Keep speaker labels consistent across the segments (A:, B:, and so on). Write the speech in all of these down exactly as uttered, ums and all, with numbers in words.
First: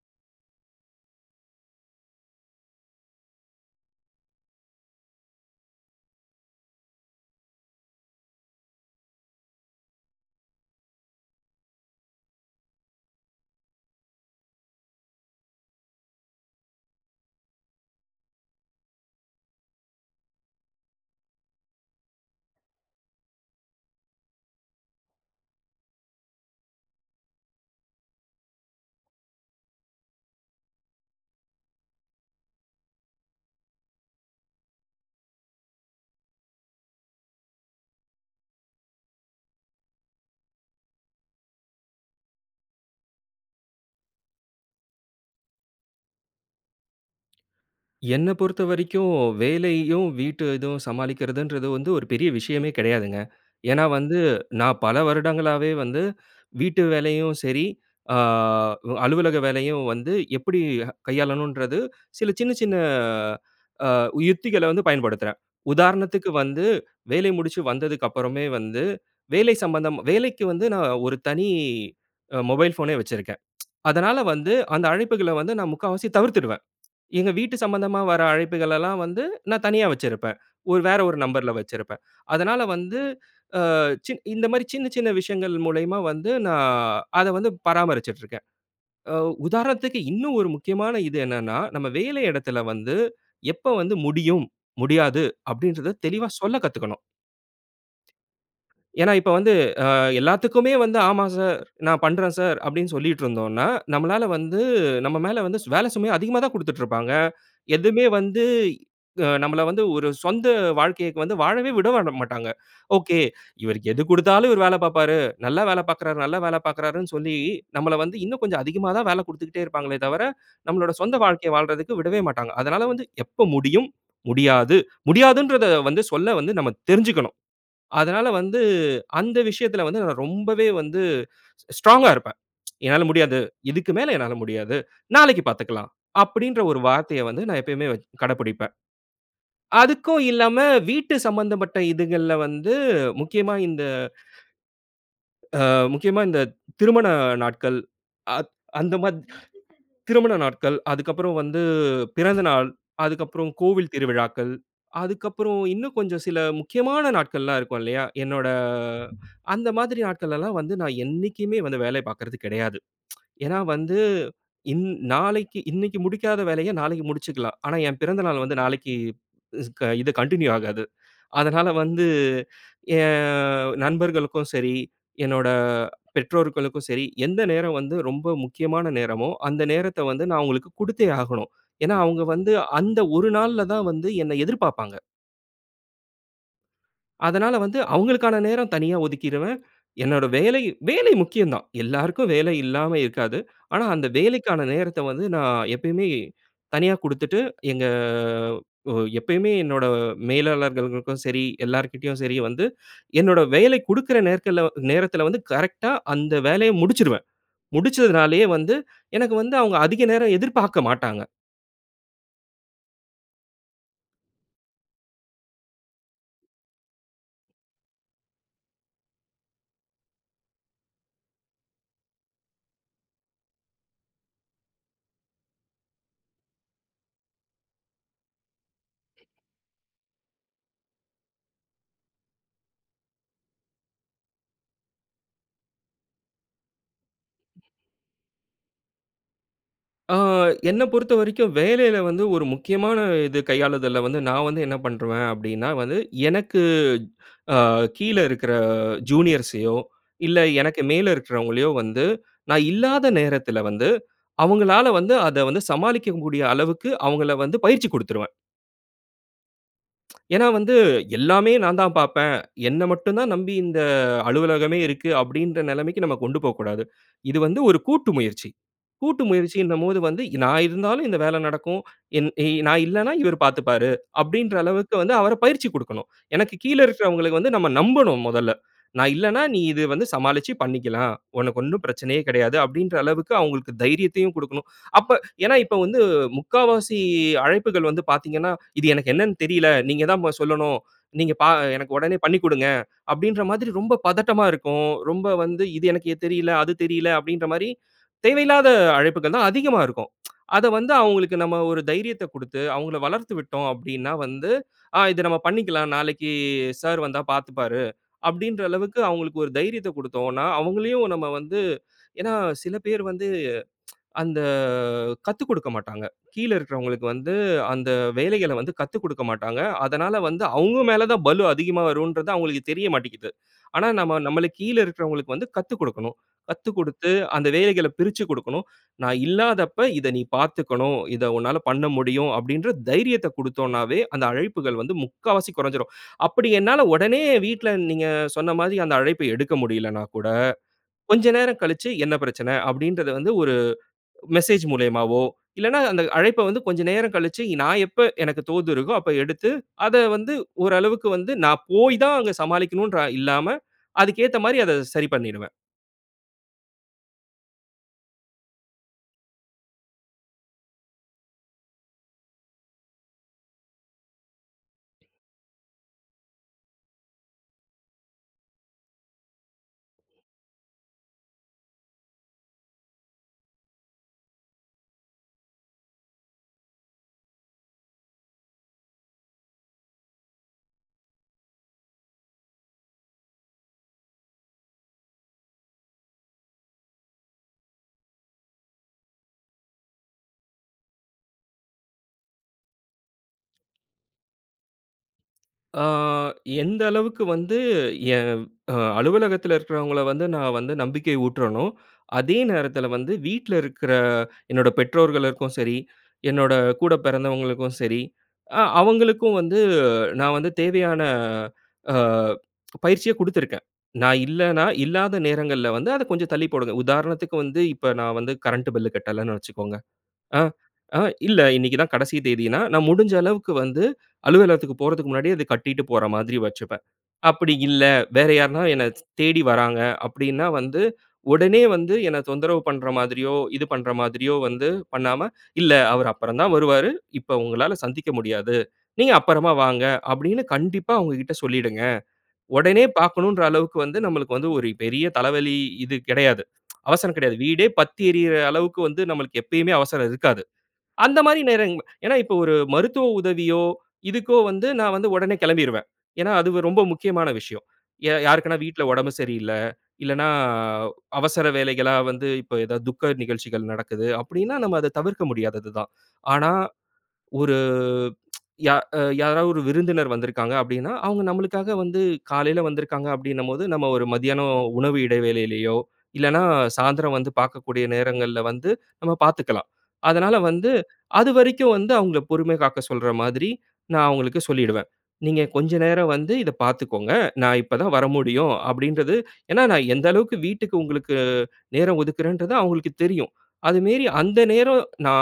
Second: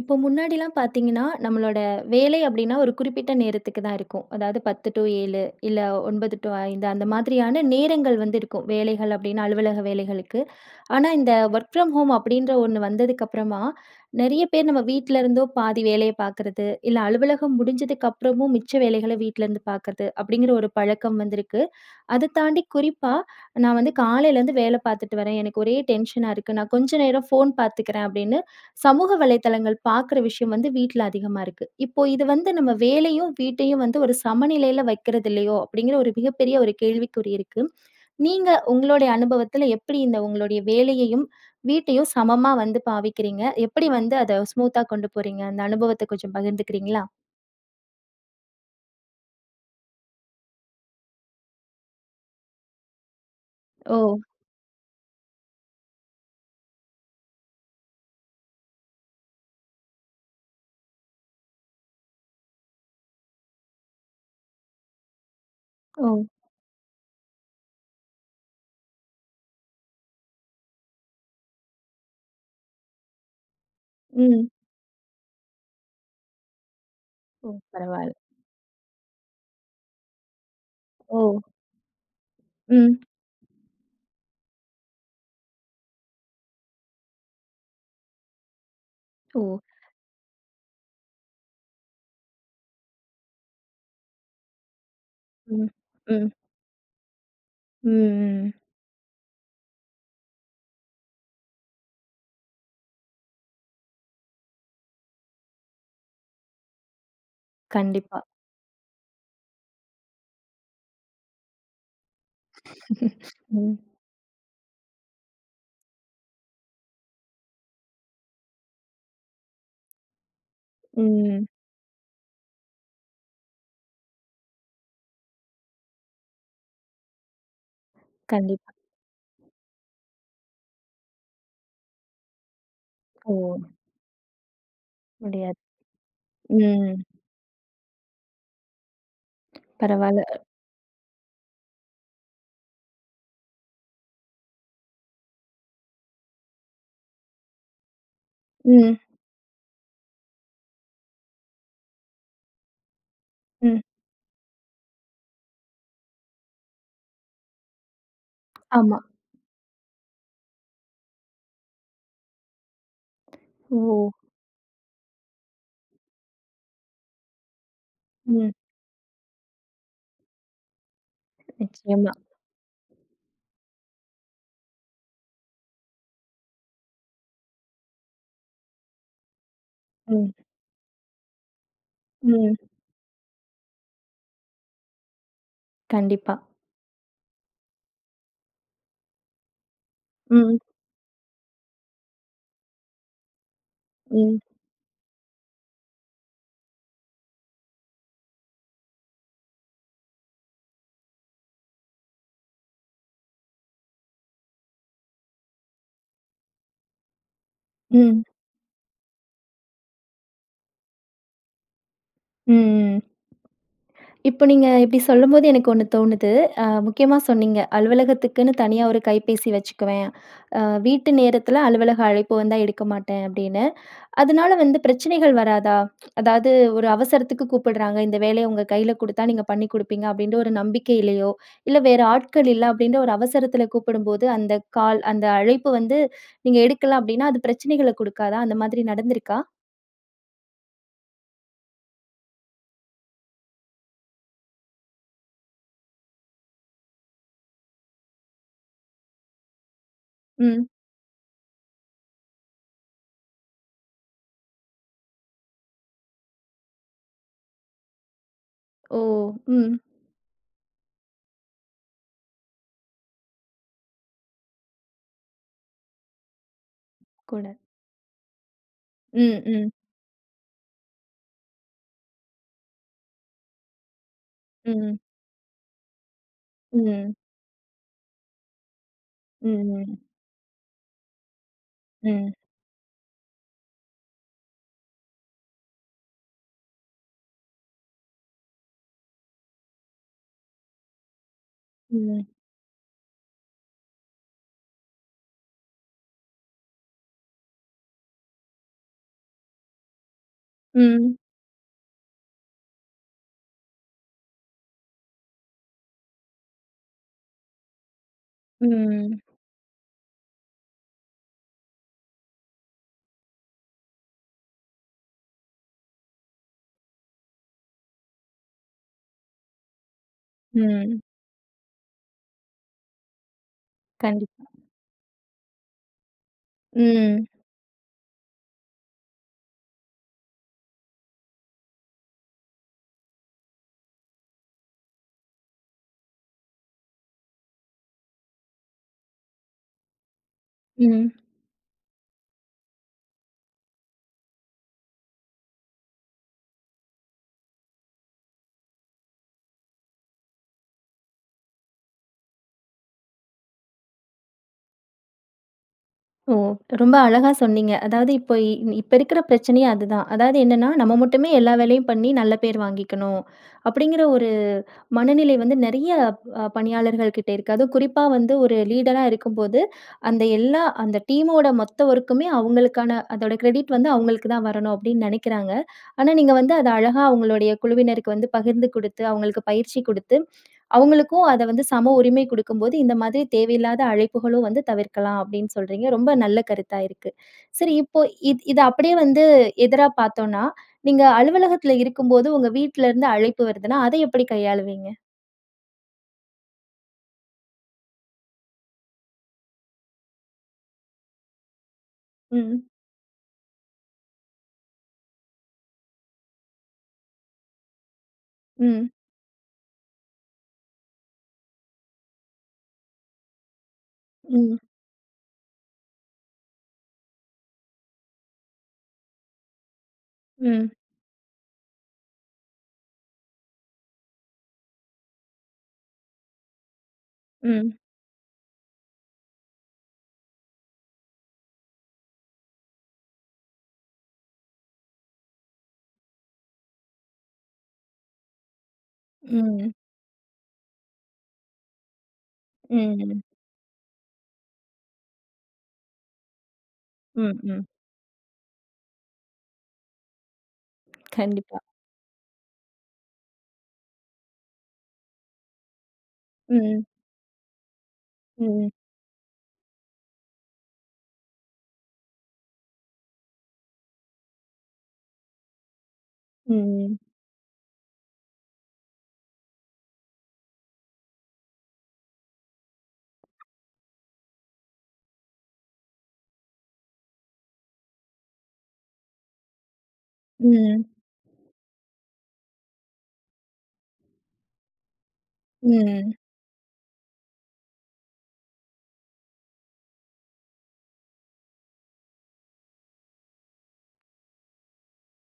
A: இப்போ முன்னாடிலாம் பார்த்தீங்கன்னா, நம்மளோட வேலை அப்படின்னா, ஒரு குறிப்பிட்ட நேரத்துக்கு தான் இருக்கும். அதாவது பத்து டூ ஏழு, இல்ல ஒன்பது டூ ஐந்து, அந்த மாதிரியான நேரங்கள் வந்து இருக்கும். வேலைகள் அப்படின்னு அலுவலக வேலைகளுக்கு. ஆனா, இந்த ஒர்க் ஃப்ரம் ஹோம் அப்படின்ற ஒன்னு வந்ததுக்கப்புறமா, நிறைய பேர் நம்ம வீட்லேருந்தோ பாதி வேலைய பார்க்கறது இல்ல, அலுவலகம் முடிஞ்சதுக்கப்புறமும் மிச்ச வேலைகள வீட்டிலேருந்து பார்க்கறது அப்படிங்கிற ஒரு பழக்கம் வந்திருக்கு. அத தாண்டி குறிப்பா, நான் வந்து காலையிலேருந்து வேலை பார்த்துட்டு வரேன் எனக்கு ஒரே டென்ஷனா இருக்கு, நான் கொஞ்சம் நேரம் ஃபோன் பார்த்துக்கிறேன் அப்படின்னு சமூக வலைதளங்கள் பார்க்குற விஷயம் வந்து வீட்டுல அதிகமா இருக்கு. இப்போ இது வந்து "நம்ம வேலையும், வீட்டையும் வந்து ஒரு சமநிலையில வைக்கிறதில்லையோ?" அப்படிங்கிற ஒரு மிகப்பெரிய ஒரு கேள்விக்குறி இருக்கு. நீங்க உங்களுடைய அனுபவத்தில எப்படி இந்த உங்களுடைய வேலையையும், வீட்டையும் சமமா வந்து பாவிக்கிறீங்க? எப்படி வந்து அத ஸ்மூத்தா கொண்டு போறீங்க? அந்த அனுபவத்தை கொஞ்சம் பகிர்ந்துக்கிறீங்களா?
B: என்ன பொறுத்த வரைக்கும், வேலையையும் வீட்டு இதுவும் சமாளிக்கிறதுன்றது வந்து ஒரு பெரிய விஷயமே கிடையாதுங்க. ஏன்னா வந்து,
A: ஓ!
B: நான் பல வருடங்களாகவே வந்து, வீட்டு வேலையையும் சரி, அ அலுவலக வேலையும் வந்து, எப்படி கையாளணுன்றது சில சின்ன சின்ன அ அ யுக்திகளை வந்து பயன்படுத்துறேன்.
A: ஓ!
B: உதாரணத்துக்கு வந்து, வேலை முடிச்சு வந்ததுக்கு அப்புறமே வந்து, வேலை சம்பந்தம் வேலைக்கு வந்து நான் ஒரு தனி மொபைல் போனே வச்சிருக்கேன். அதனால
A: ம்.
B: வந்து, அந்த அழைப்புகள வந்து நான் முக்காவாசி தவிர்த்துடுவேன். எங்க
A: ஓ,
B: வீட்டு சம்மந்தமா
A: பரவாயில்ல!
B: வர அழைப்புகளலா வந்து நான் தனியா வச்சிருப்பேன், ஒரு வேற ஒரு
A: ஓ!
B: நம்பர்ல வச்சிருப்பேன். அதனால வந்து,
A: ம்.
B: அ இந்த மாதிரி சின்ன சின்ன விஷயங்கள் மூலயமா வந்து நான் அதை வந்து பராமரிச்சுட்டு இருக்கேன். ஆ
A: ஓ!
B: உதாரணதுக்கு இன்னும் ஒரு முக்கியமான இது என்னன்னா, நம்ம வேலை இடத்தில வந்து எப்போ வந்து முடியும், முடியாது,
A: ம்
B: அப்டின்றத தெளிவா
A: ம்.
B: சொல்லக் கத்துக்கணும்.
A: ம். ம். ம்.
B: ஏன்னா இப்ப வந்து, அ எல்லாத்துக்குமே வந்து "ஆமா சார். நான் பண்ணுறேன் சார்." அப்படின்னு சொல்லிட்டுருந்தோம்ன்னா, நம்மளால வந்து நம்ம மேல வந்து சு வேலை சுமையை அதிகமாத்தான் குடுத்துட்டு இருப்பாங்க. எதுவுமே
A: கண்டிப்பா.
B: வந்து அ நம்மள வந்து ஒரு சொந்த வாழ்க்கைக்கு வந்து வாழவே விடவட மாட்டாங்க. ஓகே,
A: ம்.
B: இவருக்கு எது குடுத்தாலும் இவர் வேலை பார்ப்பாரு. நல்லா வேலை பார்க்கிறார், நல்லா வேலை பார்க்கிறாருன்னு சொல்லி, நம்மள வந்து இன்னும் கொஞ்சம் அதிகமா தான் வேலை குடுத்துக்கிட்டே இருப்பாங்களே தவிர, நம்மளுடைய சொந்த
A: ம், ம்.
B: வாழ்க்கையை வாழ்றதற்கு விடவே மாட்டாங்க. அதனால வந்து எப்ப முடியும், முடியாது. முடியாதுன்றதை வந்து சொல்ல வந்து நம்ம தெரிஞ்சுக்கணும். அதனால வந்து,
A: கண்டிப்பா.
B: அந்த விஷயத்தில வந்து, நான் ரொம்பவே வந்து ஸ் ஸ்ட்ராங்கா இருப்பேன். "என்னால
A: ஓ!
B: முடியாது. இதுக்கு மேல என்னால முடியாது. நாளைக்கு
A: முடியாது.
B: பார்த்துக்கலாம்." அப்படின்ற ஒரு
A: ம்.
B: வார்த்தையை வந்து நான் எப்பயுமே வ கடைபுடிப்பேன்.
A: பரவால்ல.
B: அதுக்கும் இல்லாம வீட்டு சம்மந்தப்பட்ட இதுகள்ல வந்து முக்கியமா இந்த, அ முக்கியமா இந்த திருமண நாட்கள் அத் அந்த
A: ம்.
B: மாரி திருமண நாட்கள், அதுக்கப்புறம் வந்து பிறந்த நாள், அதுக்கப்புறம்
A: ம்.
B: கோவில் திருவிழாக்கள், அதுக்கப்புறம் இன்னும் கொஞ்சம் சில முக்கியமான நாட்கள்லாம் இருக்கும் இல்லையா? என்னோட
A: ஆமா.
B: அந்த மாதிரி நாட்களலாம் வந்து, நான் என்னைக்குமே வந்து வேலைய பார்க்கறது கெடையாது. ஏன்னா
A: ஓ!
B: வந்து, இன் நாளைக்கு இன்னைக்கு முடிக்காத வேலையை நாளைக்கு முடிச்சுக்கலாம். ஆனா என் பிறந்த நாள்
A: ம்.
B: வந்து நாளைக்கு இஸ் இது கன்டின்யூ ஆகாது. அதனால வந்து,
A: நிச்சயமா.
B: என் நண்பர்களுக்கும் சரி, என்னோட பெற்றோர்களுக்கும் சரி, எந்த நேரம் வந்து ரொம்ப முக்கியமான நேரமோ, அந்த நேரத்தை வந்து நான்
A: ம்.
B: அவங்களுக்கு குடுத்தே ஆகணும். ஏன்னா, அவங்க வந்து
A: ம்.
B: அந்த ஒரு நாள்ல தான் வந்து என்னை எதிர்பார்ப்பாங்க.
A: கண்டிப்பா.
B: அதனால வந்து அவங்களுக்கான நேரம் தனியா ஒதுக்கீருவேன். என்னோட வேலை,
A: ம்.
B: வேலை முக்கியம் தான். எல்லாருக்கும் வேலை இல்லாம இருக்காது. ஆனா, அந்த
A: ம்.
B: வேலைக்கான நேரத்த வந்து நா எப்பயுமே, தனியா குடுத்துட்டு எங்க ஒ எப்பயுமே என்னோட மேலாளர்களுக்கும் சரி, எல்லார்கிட்டயும் சரி வந்து என்னோட வேலை குடுக்ற நேர்கல்ல நேரத்துல வந்து கரெக்டா அந்த வேலைய முடிச்சிருவேன்.
A: ம்.
B: முடிச்சதுனாலயே வந்து எனக்கு வந்து அவங்க அதிக நேரம் எதிர்பார்க்க மாட்டாங்க.
A: ம் ம். இப்போ நீங்க இப்டி சொல்லும்போது எனக்கு ஒன்னு தோணுது, அ முக்கியமா சொன்னீங்க, அலுவலகத்துக்குன்னு தனியா ஒரு கைபேசி வச்சுக்குவேன். அ வீட்டு நேரத்துல அலுவலக அழைப்பு வந்தா எடுக்க மாட்டேன் அப்டின்னு, அதுனால வந்து பிரச்சனைகள் வராதா? அதாவது ஒரு அவசரத்துக்கு கூப்பிடுறாங்க, இந்த வேலைய உங்க கைல குடுத்தா நீங்க பண்ணி குடுப்பீங்க அப்டின்ற ஒரு நம்பிக்கையிலையோ, இல்ல வேற ஆட்கள் இல்ல அப்டின்ற ஒரு அவசரத்துல கூப்பிடும் போது அந்த கால் அந்த அழைப்பு வந்து நீங்க எடுக்கல அப்டின்னா, அது பிரச்சனைகள குடுக்காதா? அந்த மாதிரி நடந்துருக்கா?
B: அ என்ன பொறுத்த வரைக்கும் வேலையில வந்து ஒரு முக்கியமான இது கையாளுதல்ல வந்து நா வந்து என்ன பண்ருவேன் அப்டின்னா வந்து, எனக்கு அ கீழ இருக்குற ஜூனியர்ஸையோ இல்ல
A: ம்.
B: எனக்கு மேல இருக்குறவங்களையோ வந்து நா இல்லாத நேரத்துல வந்து, அவங்களால வந்து அத வந்து சமாளிக்க கூடிய அளவுக்கு அவங்கள வந்து பயிற்சி குடுத்துருவேன்.
A: ஓ! ம்.
B: ஏன்னா வந்து, எல்லாமே நான் தான் பார்ப்பேன். என்ன மட்டும் தான் நம்பி, இந்த அலுவலகமே இருக்கு, அப்படின்ற நிலமைக்கு நம்ம கொண்டு போகக்கூடாது. இது
A: கூட.
B: வந்து ஒரு கூட்டு முயற்சி. கூட்டு
A: ம். ம்.
B: முயற்சின்னும்போது வந்து நான் இருந்தாலும் இந்த வேலை நடக்கும். என் எ நான் இல்லனா இவரு பார்த்துப்பாரு. அப்படின்ற அளவுக்கு
A: ம்.
B: வந்து அவர பயிற்சி குடுக்கணும். எனக்கு கீழ
A: ம்.
B: இருக்கிறவங்களுக்கு வந்து நம்ம நம்பணும் முதல்ல. நான் இல்லன்னா நீ இத
A: ம்.
B: வந்து சமாளிச்சு பண்ணிக்கலாம். உனக்கு ஒண்ணும் பிரச்சனையே
A: ம்.
B: கிடையாது. அப்படின்ற அளவுக்கு அவங்களுக்கு தைரியத்தையும் கொடுக்கணும். அப்ப ஏன்னா, இப்போ வந்து முக்காவாசி அழைப்புகள் வந்து பார்த்தீங்கன்னா, இது எனக்கு என்னன்னு தெரியல. நீங்க தான் பா சொல்லணும். நீங்க பா எனக்கு உடனே
A: ம்.
B: பண்ணிக் குடுங்க, அப்படின்ற மாதிரி ரொம்ப பதட்டமா இருக்கும். ரொம்ப வந்து இது எனக்கு தெரியல, அது தெரியல அப்படின்ற மாரி தேவையில்லாத அழைப்புகள் தான் அதிகமா இருக்கும். அதை வந்து
A: ம்.
B: அவங்களுக்கு நம்ம ஒரு தைரியத்த கொடுத்து, அவங்களை வளர்த்து விட்டோம் அப்படின்னா வந்து, ஆ இத நம்ம பண்ணிக்கலாம் நாளைக்கு சார் வந்தா பார்த்துப்பாரு. அப்படின்ற அளவுக்கு
A: ம்.
B: அவங்களுக்கு ஒரு தைரியத்தை கொடுத்தோன்னா அவங்களையும், நம்ம வந்து ஏன்னா, சில பேர் வந்து. அந்த கத்துக்கொடுக்க மாட்டாங்க, கீழே இருக்கிறவங்களுக்கு. வந்து அந்த வேலைகளை வந்து கத்துக்கொடுக்க மாட்டாங்க. அதனால வந்து, அவங்க
A: ம்.
B: மேல தான் பலு அதிகமா வருங்கறது அவங்களுக்கு தெரியமாட்டேன்ங்க்கிது. ஆனா நாம
A: கண்டிப்பா.
B: நமக்கு கீழ இருக்கிறவர்களுக்கு வந்து கத்துக் கொடுக்கணும். கத்துக்கொடுத்து
A: ம்.
B: அந்த வேலைகளை பிரிச்சுக் குடுக்கணும். நான் இல்லாதப்போ, இத நீ பார்த்துக்கணும். இத உன்னால பண்ண முடியும். அப்படின்ற தைரியத்த கொடுத்தோம்ன்னாவே அந்த அழைப்புகள் வந்து முக்கால்வாசி கொறஞ்சிடும். அப்படி என்னால உடனே வீட்டில நீங்க சொன்ன மாதிரி அந்த அழைப்ப எடுக்க முடியலன்னா கூட,
A: ம்.
B: கொஞ்சம் நேரம் கழிச்சு என்ன பிரச்சனை? அப்படின்றது வந்து ஒரு மெசேஜ் மூலயமாவோ இல்லன்னா அந்த அழைப்ப வந்து கொஞ்ச நேரம் கழிச்சு, நான் எப்போ எனக்கு தோது இருக்கோ அப்போ எடுத்து, அத வந்து ஓரளவுக்கு வந்து நான் போய் தான் அங்க சமாளிக்கணும்ன்னுற இல்லாம அதுக்கு ஏத்த மாரி அத சரி பண்ணிடுவேன்.
A: ஓ! ரொம்ப அழகா சொன்னிங்க. அதாவது, இப்போ இப்ப இருக்குற பிரச்சனையே அதுதான். அதாவது என்னன்னா, நம்ம மட்டுமே எல்லா வேலையும் பண்ணி, நல்ல பேரு வாங்கிக்கணும் அப்படிங்கிற ஒரு மனநிலை வந்து, நெறைய ப் பணியாளர்கள்கிட்டே இருக்கு. அதுவும் குறிப்பா வந்து ஒரு லீடரா இருக்கும்போது, அந்த எல்லா, அந்த டீமோட மொத்த ஒர்க்குமே அவங்களுக்கான அதோட கிரெடிட் வந்து அவங்களுக்கு தான் வரணும் அப்டின்னு நினைக்கிறாங்க. ஆனா, நீங்க வந்து அத அழகா அவங்களுடைய குழுவினருக்கு வந்து பகிர்ந்து கொடுத்து, அவங்களுக்கு பயிற்சி கொடுத்து, அவங்களுக்கும் அத வந்து சம உரிமை கொடுக்கும் போது இந்த மாதிரி தேவையில்லாத அழைப்புகளும் வந்து தவிர்க்கலாம் அப்டின்னு சொல்றீங்க. ரொம்ப நல்ல கருத்தா இருக்கு. சரி இப்போ இத் இத அப்படியே வந்து எதிரா பார்த்தோன்னா, நீங்க அலுவலகத்துல இருக்கும்போது உங்க வீட்ல இருந்து அழைப்பு வருதுன்னா, அத எப்படி கையாளுவீங்க?
B: அ எந்த அளவுக்கு வந்து எ அ அலுவலகத்தில இருக்கிறவங்கள வந்து நா வந்து நம்பிக்கை ஊட்றனோ, அதே
A: ம்.
B: நேரத்தில வந்து வீட்ல இருக்குற என்னோட பெற்றோர்களுக்கும் சரி, என்னோட கூட பெறந்தவங்களுக்கும் சரி, அ
A: ம்.
B: அவங்களுக்கும் வந்து நான் வந்து தேவையான அ பயிற்சிய கொடுத்துருக்கேன். நா
A: ம்.
B: இல்லன்னா, இல்லாத நேரங்கள்ல வந்து அத கொஞ்சம் தள்ளி போடுங்க. உதாரணத்துக்கு வந்து, இப்ப நா வந்து கரண்ட்டு பில் கட்டலன்னு வச்சுக்கோங்க. ஆ
A: ம்.
B: ஆ இல்ல இன்னக்கி தான் கடைசி தேதின்னா, நா முடிஞ்ச அளவுக்கு வந்து அலுவலகத்துக்கு போறதுக்கு முன்னாடியே அத கட்டிட்டு போற மாதிரி வச்சுப்பேன். அப்படி
A: ம்.
B: இல்ல, வேற யாருன்னா என்ன ச் தேடி வர்றாங்க அப்டின்னா வந்து, உடனே வந்து என்ன தொந்தரவு பண்ற மாதிரியோ, இது பண்ற மாதிரியோ வந்து பண்ணாம, இல்ல அவரு அப்புறம் தான் வருவாரு. இப்போ உங்களால சந்திக்க முடியாது. நீங்க அப்பறமா
A: ம்.
B: வாங்க, அப்டின்னு கண்டிப்பா அவங்ககிட்ட சொல்லிடுங்க. ஒடனே
A: ம்.
B: பாக்கனுன்ற அளவுக்கு வந்து நம்மளுக்கு வந்து ஒரு பெரிய தலைவலி இது கெடையாது. அவசரம் கெடையாது.
A: ம் ம்.
B: வீடே பத்தி எரிகிற அளவுக்கு வந்து நம்மளுக்கு எப்பயுமே அவசரம் இருக்காது. அந்த மாரி
A: கண்டிப்பா.
B: நேரங்கள் ஏன்னா இப்போ, ஒரு மருத்துவ உதவியோ இதுக்கோ வந்து நான் வந்து ஒடனே கெளம்பிடுவேன். ஏன்னா, அது ரொம்ப
A: ம்.
B: முக்கியமான விஷயம். யா யாருக்குனா
A: ம்.
B: வீட்ல ஒடம்பு சரியில்ல. இல்லன்னா, அவசர வேலைகளா வந்து இப்போ ஏதாவது துக்க நிகழ்ச்சிகள் நடக்குது அப்டின்னா, நம்ம அத தவிர்க்க முடியாதது தான். ஆனா,
A: ம்.
B: ஒரு யா யாராவது ஒரு விருந்தினர் வந்திருக்காங்க அப்டின்னா, அவங்க நம்மளுக்காக வந்து காலையில வந்திருக்காங்க அப்டினும்போது, நம்ம ஒரு மதியானம் உணவு இடைவேளையிலயோ, இல்லைனா சாய்ந்திரம் வந்து பாக்கக்கூடிய நேரங்கள்ல வந்து நம்ம பாத்துக்கலாம். அதனால வந்து,
A: ம்.
B: அதுவரைக்கும் வந்து அவங்கள பொறுமை காக்க சொல்ற மாதிரி நா அவங்களுக்கு சொல்லிடுவேன். நீங்க கொஞ்சம் நேரம்
A: ம்.
B: வந்து இத பார்த்துக்கோங்க. நா இப்ப தான் வரமுடியும் அப்டின்றது ஏன்னா, நா எந்த அளவுக்கு வீட்டுக்கு உங்களுக்கு நேரம் ஒதுக்குறேன்றது அவங்ககளுக்கு தெரியும். அது மேரி அந்த நேரம் நா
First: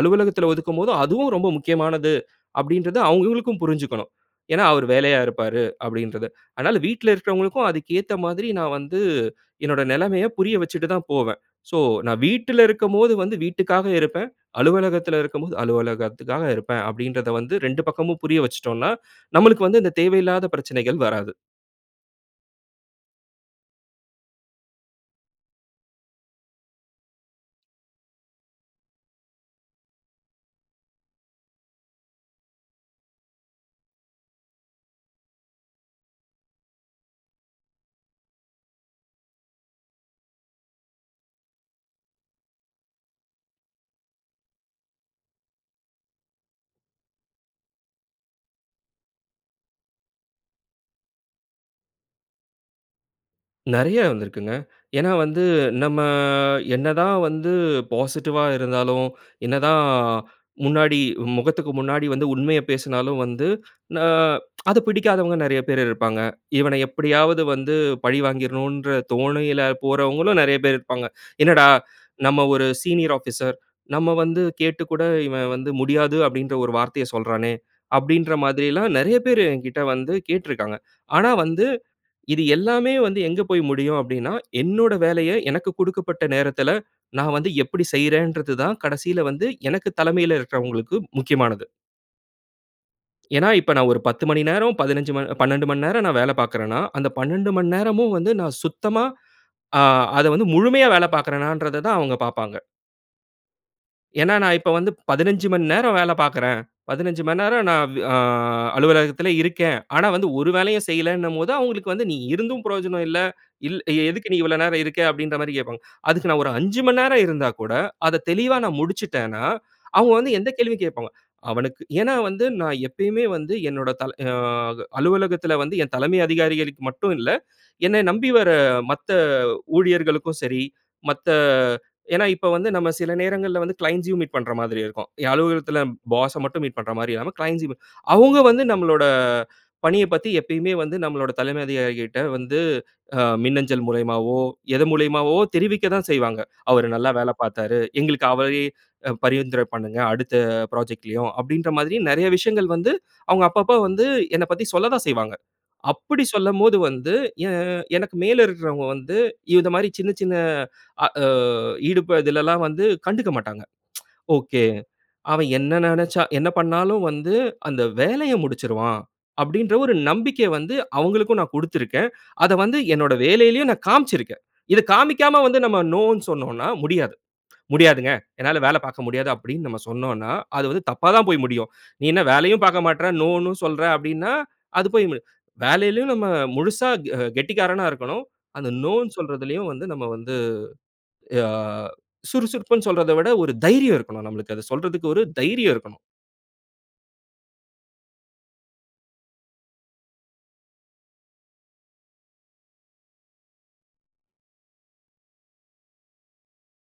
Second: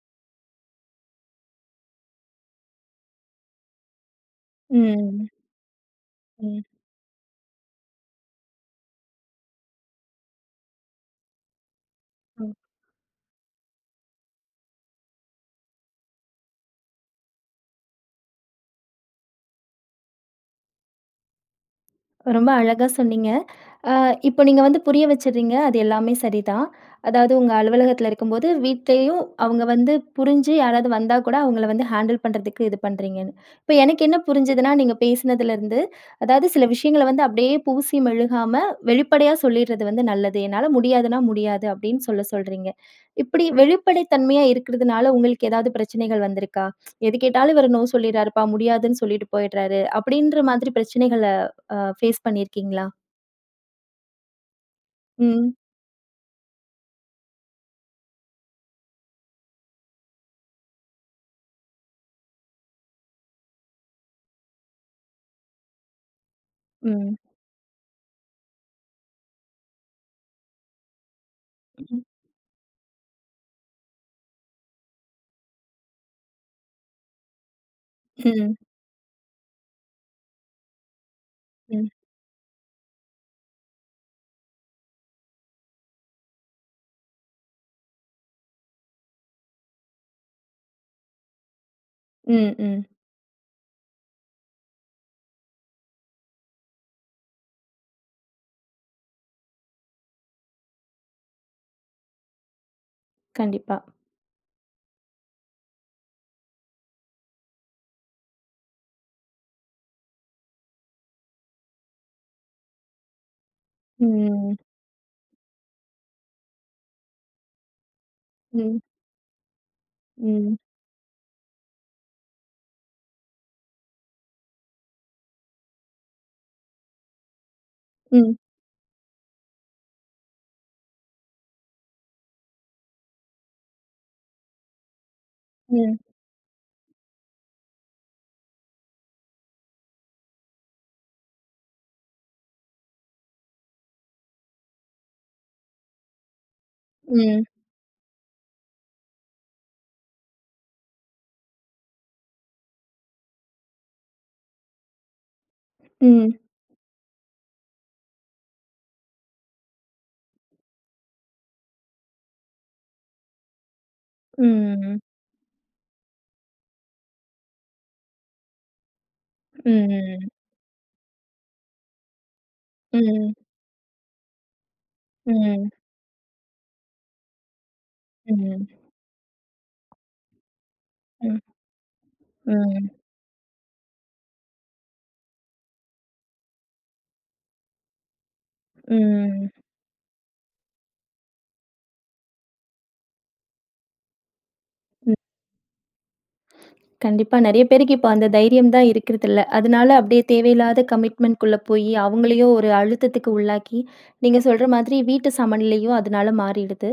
B: அலுவலகத்துல ஒதுக்கும் போது அதுவும் ரொம்ப முக்கியமானது அப்டின்றது அவங்ககளுக்கும் புரிஞ்சுக்கனும். ஏன்னா, அவரு வேலையா
A: ம்.
B: இருப்பாரு அப்டின்றத.
A: ம்.
B: அதனால வீட்ல இருக்கிறவங்ககளுக்கும் அதுக்கு ஏத்த மாதிரி நா வந்து என்னோட நெலமைய புரிய வச்சுட்டு தான் போவேன். ஸோ நான்
A: ம்.
B: வீட்ல இருக்கும்போது வந்து வீட்டுக்காக இருப்பேன். அலுவலகத்தில இருக்கும்போது அலுவலகத்துக்காக இருப்பேன் அப்டின்றத வந்து ரெண்டு பக்கமும் புரிய வச்சுட்டோம்னா, நம்மளுக்கு வந்து இந்த தேவையில்லாத பிரச்சனைகள் வராது.
A: ரொம்ப அழகா சொன்னீங்க. அ இப்ப நீங்க வந்து புரிய வச்சுட்றீங்க. அது எல்லாமே சரிதான். அதாவது உங்க அலுவலகத்தில இருக்கும்போது, வீட்டிலேயும் அவுங்க வந்து புரிஞ்சு யாராவது வந்தா கூட அவுங்கள வந்து ஹேண்டில் பண்ணுறதுக்கு இது பண்ணுறீங்கன்னு. இப்ப எனக்கு என்ன புரிஞ்சுதுனா, நீங்க பேசினதில இருந்து, அதாவது சில விஷயங்கள வந்து அப்பிடியே பூசி மெழுகாம வெளிப்படையா சொல்லிட்றது வந்து நல்லது. என்னால முடியாதுன்னா முடியாது. அப்பிடின்னு சொல்ல சொல்றீங்க. இப்பிடி வெளிப்படை தன்மையா இருக்கிறதுனால உங்களுக்கு ஏதாவது பிரச்சனைகள் வந்திருக்கா? "எது கேட்டாலும் இவரு நோ சொல்லிறாருப்பா! முடியாதுன்னு சொல்லிட்டு போயிட்றாரு." அப்பிடின்ற மாதிரி பிரச்சனைகள அ ஃபேஸ் பண்ணியிருக்கீங்களா?
B: நிறைய வந்திருக்கிங்க. ஏன்னா வந்து,
A: ம்.
B: நம்ம என்னதான் வந்து பாசிட்டிவா இருந்தாலும், என்னதான் முன்னாடி முகத்துக்கு முன்னாடி வந்து உண்மைய பேசுனாலும் வந்து, ஆ அது பிடிக்காதவங்க நிறைய பேரு இருப்பாங்க. இவன
A: ம்.
B: எப்பிடியாவது வந்து பழிவாங்கிர்ணுன்ற தோணையில போறவங்களும் நிறைய பேர் இருப்பாங்க. "என்னடா!
A: ம்.
B: நம்ம ஒரு சீனியர் ஆபீஸர் நம்ம வந்து கேட்டுக்கூட இவன் வந்து முடியாது அப்பிடின்ற ஒரு வார்த்தைய சொல்றானே!" அப்பிடின்ற
A: ம்.
B: மாதிரிலாம் நிறைய பேரு எங்கிட்ட வந்து கேட்டிருக்காங்க. ஆனா, வந்து
A: ம்.
B: இது எல்லாமே வந்து எங்க போய் முடியும் அப்பிடின்னா, என்னோட வேலைய எனக்கு கொடுக்கப்பட்ட நேரத்தில நான் வந்து எப்பிடி செய்றேன்றதுதான் கடைசில வந்து எனக்கு தலைமையில இருக்கிறவங்களுக்கு முக்கியமானது.
A: ம், ம்.
B: ஏன்னா, இப்ப நான் ஒரு பத்து மணி நேரம், பதினஞ்சு ம பன்ணென்டு மணி நேரம் நான் வேல பார்க்குறன்னா, அந்த பன்ணென்டு மணி நேரமும் வந்து நான் சுத்தமா ஆ அத வந்து முழுமையா வேல பார்க்கிறனான்றத தான் அவுங்க பாப்பாங்க.
A: கண்டிப்பா.
B: ஏன்னா, நான் இப்ப வந்து பதினைந்து மணி நேரம் வேல பார்க்கிறேன். பதினைந்து மணிநேரம் நான் வே ஆ அலுவலகத்தில இருக்கேன். ஆனா, வந்து ஒரு வேலையும் செய்யலேன்னும்போது, அவுங்களுக்கு வந்து "நீ இருந்தும் பிரயோஜனம் இல்ல. இல் எதுக்கு நீ
A: ம்.
B: இவ்வளோ நேரம் இருக்க?" அப்பிடின்றமாரி கேப்பாங்க. அதுக்கு நான் ஒரு ஐஞ்சு மணி நேரம் இருந்தாக்கூட, அத தெளிவாக நான்
A: ம்.
B: முடிச்சுட்டேன்னா, அவுங்க வந்து எந்த
A: ம்.
B: கேள்வியும் கேட்பாங்க. அவனுக்கு ஏன்னா வந்து, நான் எப்பயுமே வந்து என்னுடைய தல ஆ அலுவலகத்தில வந்து என் தலைமை அதிகாரிகளுக்கு மட்டும் இல்ல, என்ன நம்பி
A: ம்.
B: வர மத்த ஊழியர்களுக்கும் சரி மத்த ஏன்னா இப்ப வந்து நம்ம சில நேரங்கள்ல வந்து க்ளைண்ட்ஸ்யும் மீட் பண்ற மாதிரி இருக்கும். என் அலுவலகத்தில
A: ம்.
B: பாஸ மட்டும் மீட் பண்றமாரி இல்லாம க்ளைண்ட்ஸ்யுமே அவுங்க வந்து நம்மளோட பணியப் பத்தி எப்பயுமே வந்து நம்மளோட தலைமை அதிகாரிகளுக்கிட்ட வந்து அ மின்னஞ்சல் மூலியமாவோ! எதன் மூலியமாவோ! தெரிவிக்க தான் செய்வாங்க. அவரு நல்லா வேல
A: ம்.
B: பார்த்தாரு. எங்களுக்கு அவரேயே அ பரிந்துரை பண்ணுங்க. அடுத்த புராஜெக்ட்லயும் அப்பிடின்ற மாதிரி, நிறைய விஷயங்கள் வந்து அவுங்க அப்போ அப்போ வந்து என்னப் பத்தி சொல்லதான் செய்வாங்க. அப்படி
A: ம்.
B: சொல்லும்போது, வந்து எ எனக்கு மேலே இருக்கிறவுங்க வந்து இந்தமாரி சின்ன, சின்ன அ ஆ ஈடுப இதிலெல்லாம் வந்து கண்டுக்க மாட்டாங்க.
A: ம்,
B: ஒகே.
A: ம்.
B: அவன் என்ன நினச்சா என்ன பண்ணாலும் வந்து அந்த வேலைய முடிச்சிருவான். அப்டின்ற ஒரு
A: ம்.
B: நம்பிக்கை வந்து அவுங்களுக்கும் நான் குடுத்திருக்கேன். அத வந்து என்னுடைய
A: ம்.
B: வேலையிலேயும் நான் காமிச்சு இருக்கேன். இத காண்பிக்காம வந்து
A: ம்.
B: நம்ம நோன்னு சொன்னோன்னா, முடியாது. "முடியாதுங்க, என்னால
A: ம்.
B: வேலை பார்க்க முடியாது" அப்பிடின்னு நம்ம சொன்னோன்னா, அது வந்து தப்பா தான்
A: ம்,
B: போய் முடியும். "நீ என்ன வேலையும்
A: ம்
B: பார்க்கமாட்ற, நோன்னு சொல்ற" அப்பிடின்னா, அது போய் முடியு வேலையிலும் நம்ம முழுசா அ கெட்டிக்காரனா இருக்கணும், அந்த நோன்னு
A: ம்.
B: சொல்றதிலயும் வந்து நம்ம வந்து அ சுறுசுறுப்புன்னு சொல்றத விட ஒரு தைரியம் இருக்கணும், நம்மளுக்கு அத சொல்றதுக்கு
A: ம்.
B: ஒரு தைரியம் இருக்கணும்.
A: கண்டிப்பா நெறைய பேருக்கு இப்போ அந்த தைரியம் தான் இருக்கறதில்ல. அதனால அப்படியே தேவையில்லாத கமிட்மென்ட் குள்ள போயி அவுங்களையும் ஒரு அழுத்தத்துக்கு உள்ளாக்கி, நீங்க சொல்ற மாதிரி வீட்டு சமநிலையும் அதனால மாறிடுது.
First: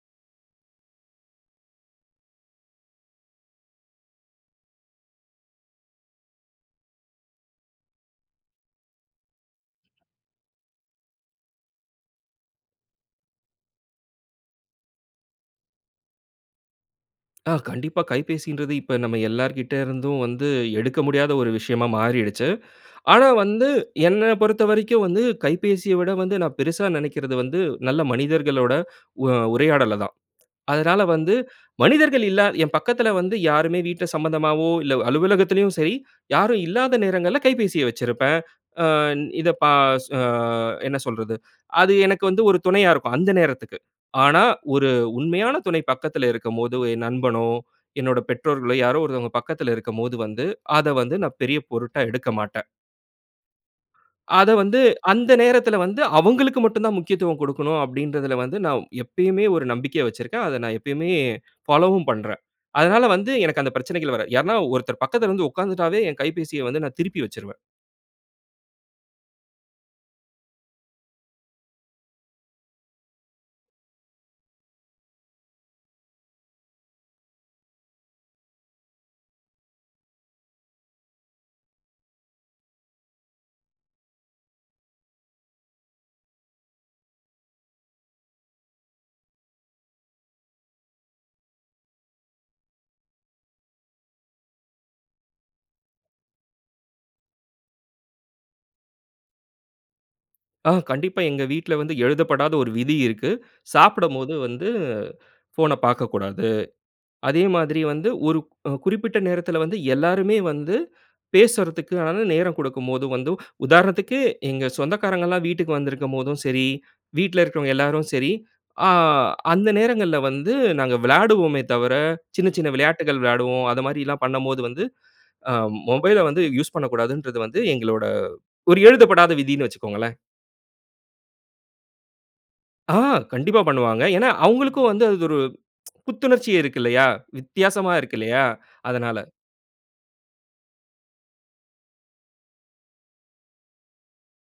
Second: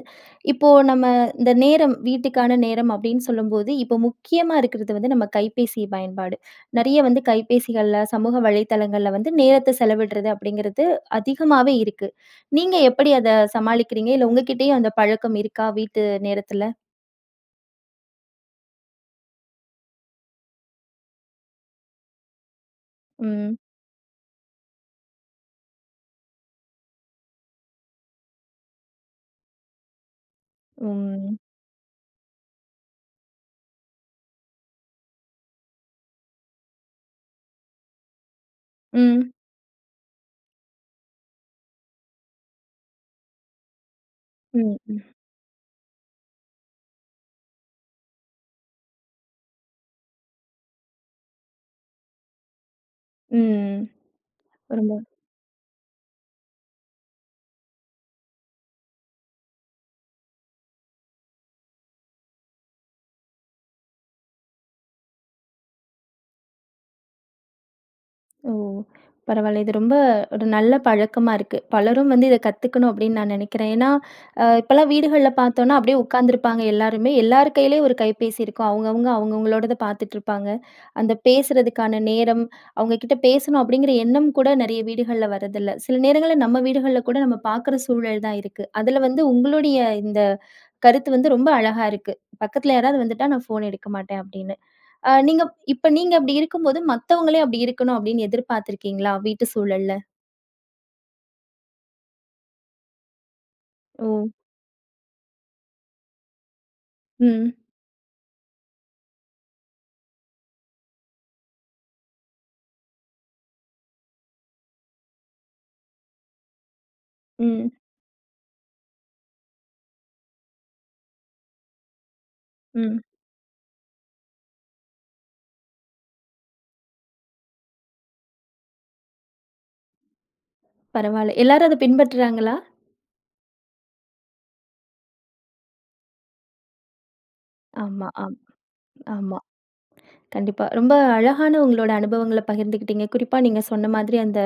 A: இப்போ நம்ம இந்த நேரம் வீட்டுக்கான நேரம் அப்படின்னு சொல்லும்போது, இப்போ முக்கியமா இருக்கறது வந்து நம்ம கைபேசி பயன்பாடு. நெறைய வந்து கைபேசிகள்ல, சமூக வலைதளங்கள்ல வந்து நேரத்த செலவிட்றது அப்டிங்கிறது அதிகமாவே இருக்கு. நீங்க எப்படி அத சமாளிக்கிறீங்க? இல்ல உங்க கிட்டேயும் அந்த பழக்கம் இருக்கா? வீட்டு நேரத்துல.
B: ஆ கண்டிப்பா கைபேசின்றது இப்ப நம்ம எல்லார்கிட்டருந்தும் வந்து எடுக்க முடியாத ஒரு விஷயமா மாறிருச்சு. ஆனா
A: ம்.
B: வந்து, என்ன பொறுத்த வரைக்கும் வந்து கைபேசிய விட வந்து நா பெருசா நெனைக்கிறது வந்து நல்ல மனிதர்களோட உ உரையாடலதான். அதனால வந்து,
A: ம்.
B: மனிதர்கள் இல்லாத என் பக்கத்ல வந்து யாருமே வீட்ல சம்பந்தமாவோ, இல்ல அலுவலகத்திலும் சரி, யாரும் இல்லாத நேரங்கள்ல கைபேசிய வச்சிருப்பேன். ஆ
A: ம்.
B: இத ப சு அ என்ன சொல்றது? அது எனக்கு வந்து ஒரு துணையா இருக்கும் அந்த நேரத்துக்கு. ஆனா
A: ம்,
B: ஒரு
A: ம்.
B: உண்மையான துணை பக்கத்துல இருக்கும்போது என் நண்பனோ, என்னோட பெற்றோர்களோ, யாரோ ஒருத்தங்க பக்கத்துல இருக்கும்போது வந்து அத வந்து நான் பெரிய பொருட்டா எடுக்க மாட்டேன்.
A: ம்.
B: அத வந்து,
A: [unintelligible]
B: அந்த நேரத்தில வந்து, அவங்களுக்கு மட்டும் தான் முக்கியத்துவம் கொடுக்கணும் அப்படின்றதில வந்து, நான் எப்பயுமே ஒரு நம்பிக்கை வச்சுருக்கேன். அத நான் எப்பயுமே ஃபாலோவும் பண்றேன். அதனால வந்து, எனக்கு அந்த பிரச்சனைகள் வராது. யார்னா ஒருத்தர் பக்கத்தில வந்து உட்கார்ந்துட்டாவே, என் கைபேசிய வந்து நான் திருப்பி வச்சுருவேன்.
A: ஓ! பரவால்ல. இது ரொம்ப ஒரு நல்ல பழக்கமா இருக்கு. பலரும் வந்து இதை கத்துக்கணும் அப்படின்னு நான் நினைக்கிறேன். ஏன்னா, அ இப்பல்லாம் வீடுகள்ல பார்த்தோம்னா அப்படியே உட்காந்துருப்பாங்க எல்லாருமே, எல்லார் கையிலேயும் ஒரு கைபேசி இருக்கும். அவங்கவங்க அவங்கவங்களோடத பார்த்துட்டு இருப்பாங்க. அந்த பேசுறதுக்கான நேரம், அவங்க கிட்ட பேசணும் அப்படிங்கிற எண்ணம் கூட நெறைய வீடுகள்ல வர்றதில்லை. சில நேரங்கள்ல நம்ம வீடுகள்ல கூட நம்ம பார்க்குற சூழல் தான் இருக்கு. அதுல வந்து உங்களுடைய இந்த கருத்து வந்து, ரொம்ப அழகா இருக்கு. "பக்கத்தில யாராவது வந்துட்டா நான் ஃபோன் எடுக்க மாட்டேன்." அப்படின்னு. அ நீங்க இப்ப நீங்க அப்படி இருக்கும்போது, மத்தவங்களையும் அப்படி இருக்கணும் அப்படின்னு எதிர்பார்த்திருக்கீங்களா? வீட்டு சூழல்ல.
B: ஆ. கண்டிப்பா. எங்க வீட்ல வந்து எழுதப்படாத ஒரு விதி இருக்கு.
A: ஓ!
B: சாப்பிடும்போது வந்து ஃபோன பார்க்கக்கூடாது. அதே
A: ம்.
B: மாதிரி வந்து ஒருக் குறிப்பிட்ட நேரத்தில வந்து எல்லாருமே வந்து பேசுறத்துகான நேரம் குடுக்கும்போது வந்து உதாரணத்துக்கு எங்க சொந்தக்காரங்கல்லாம் வீட்டுக்கு வந்திருக்கும்போதும் சரி, வீட்ல
A: ம்.
B: இருக்கிறவங்க எல்லாரும் சரி, ஆ அந்த நேரங்கள்ல வந்து நாங்க விளாடுவோமே தவிர, சின்ன சின்ன
A: ம்.
B: விளையாட்டுகள் விளையாடுவோம். அத மாதிரில்லாம் பண்ணம்போது வந்து அ மொபைல வந்து யூஸ் பண்ணக்கூடாதுன்றது வந்து எங்களோட ஒரு எழுதப்படாத விதின்னு வச்சுக்கோங்களேன்.
A: பரவால்லை. எல்லாரும் அதை பின்பற்றுறாங்களா?
B: ஆ. கண்டிப்பா பண்ணுவாங்க. ஏன்னா, அவுங்களுக்கும் வந்து அது ஒரு புத்துணர்ச்சி இருக்கு இல்லையா? வித்தியாசமா
A: ஆமா.
B: இருக்கு
A: ஆம்
B: இல்லையா? அதனால.
A: ஆமா. கண்டிப்பா. ரொம்ப அழகான உங்களோட அனுபவங்களை பகிர்ந்துக்கிட்டீங்க. குறிப்பா நீங்க சொன்ன மாதிரி அந்த,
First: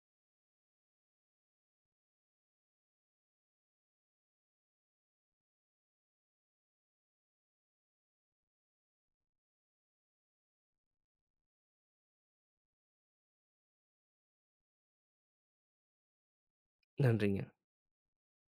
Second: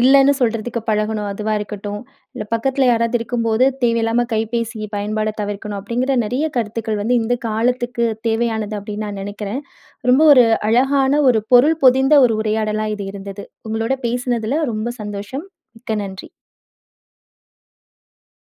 A: "இல்லைன்னு சொல்றதுக்கு பழகணும்." அதுவா இருக்கட்டும், இல்ல "பக்கத்தில யாராவது இருக்கும்போது தேவையில்லாம கைபேசி பயன்பாட தவிர்க்கணும்" அப்படிங்கிற நெறைய கருத்துக்கள் வந்து இந்த காலத்துக்கு தேவையானது அப்படின்னு நான் நினைக்கிறேன். ரொம்ப ஒரு அழகான, ஒரு பொருள் பொதிந்த, ஒரு உரையாடலா இது இருந்துது. உங்களோட பேசினதில ரொம்ப சந்தோஷம். மிக்க நன்றி.
B: நன்றிங்க.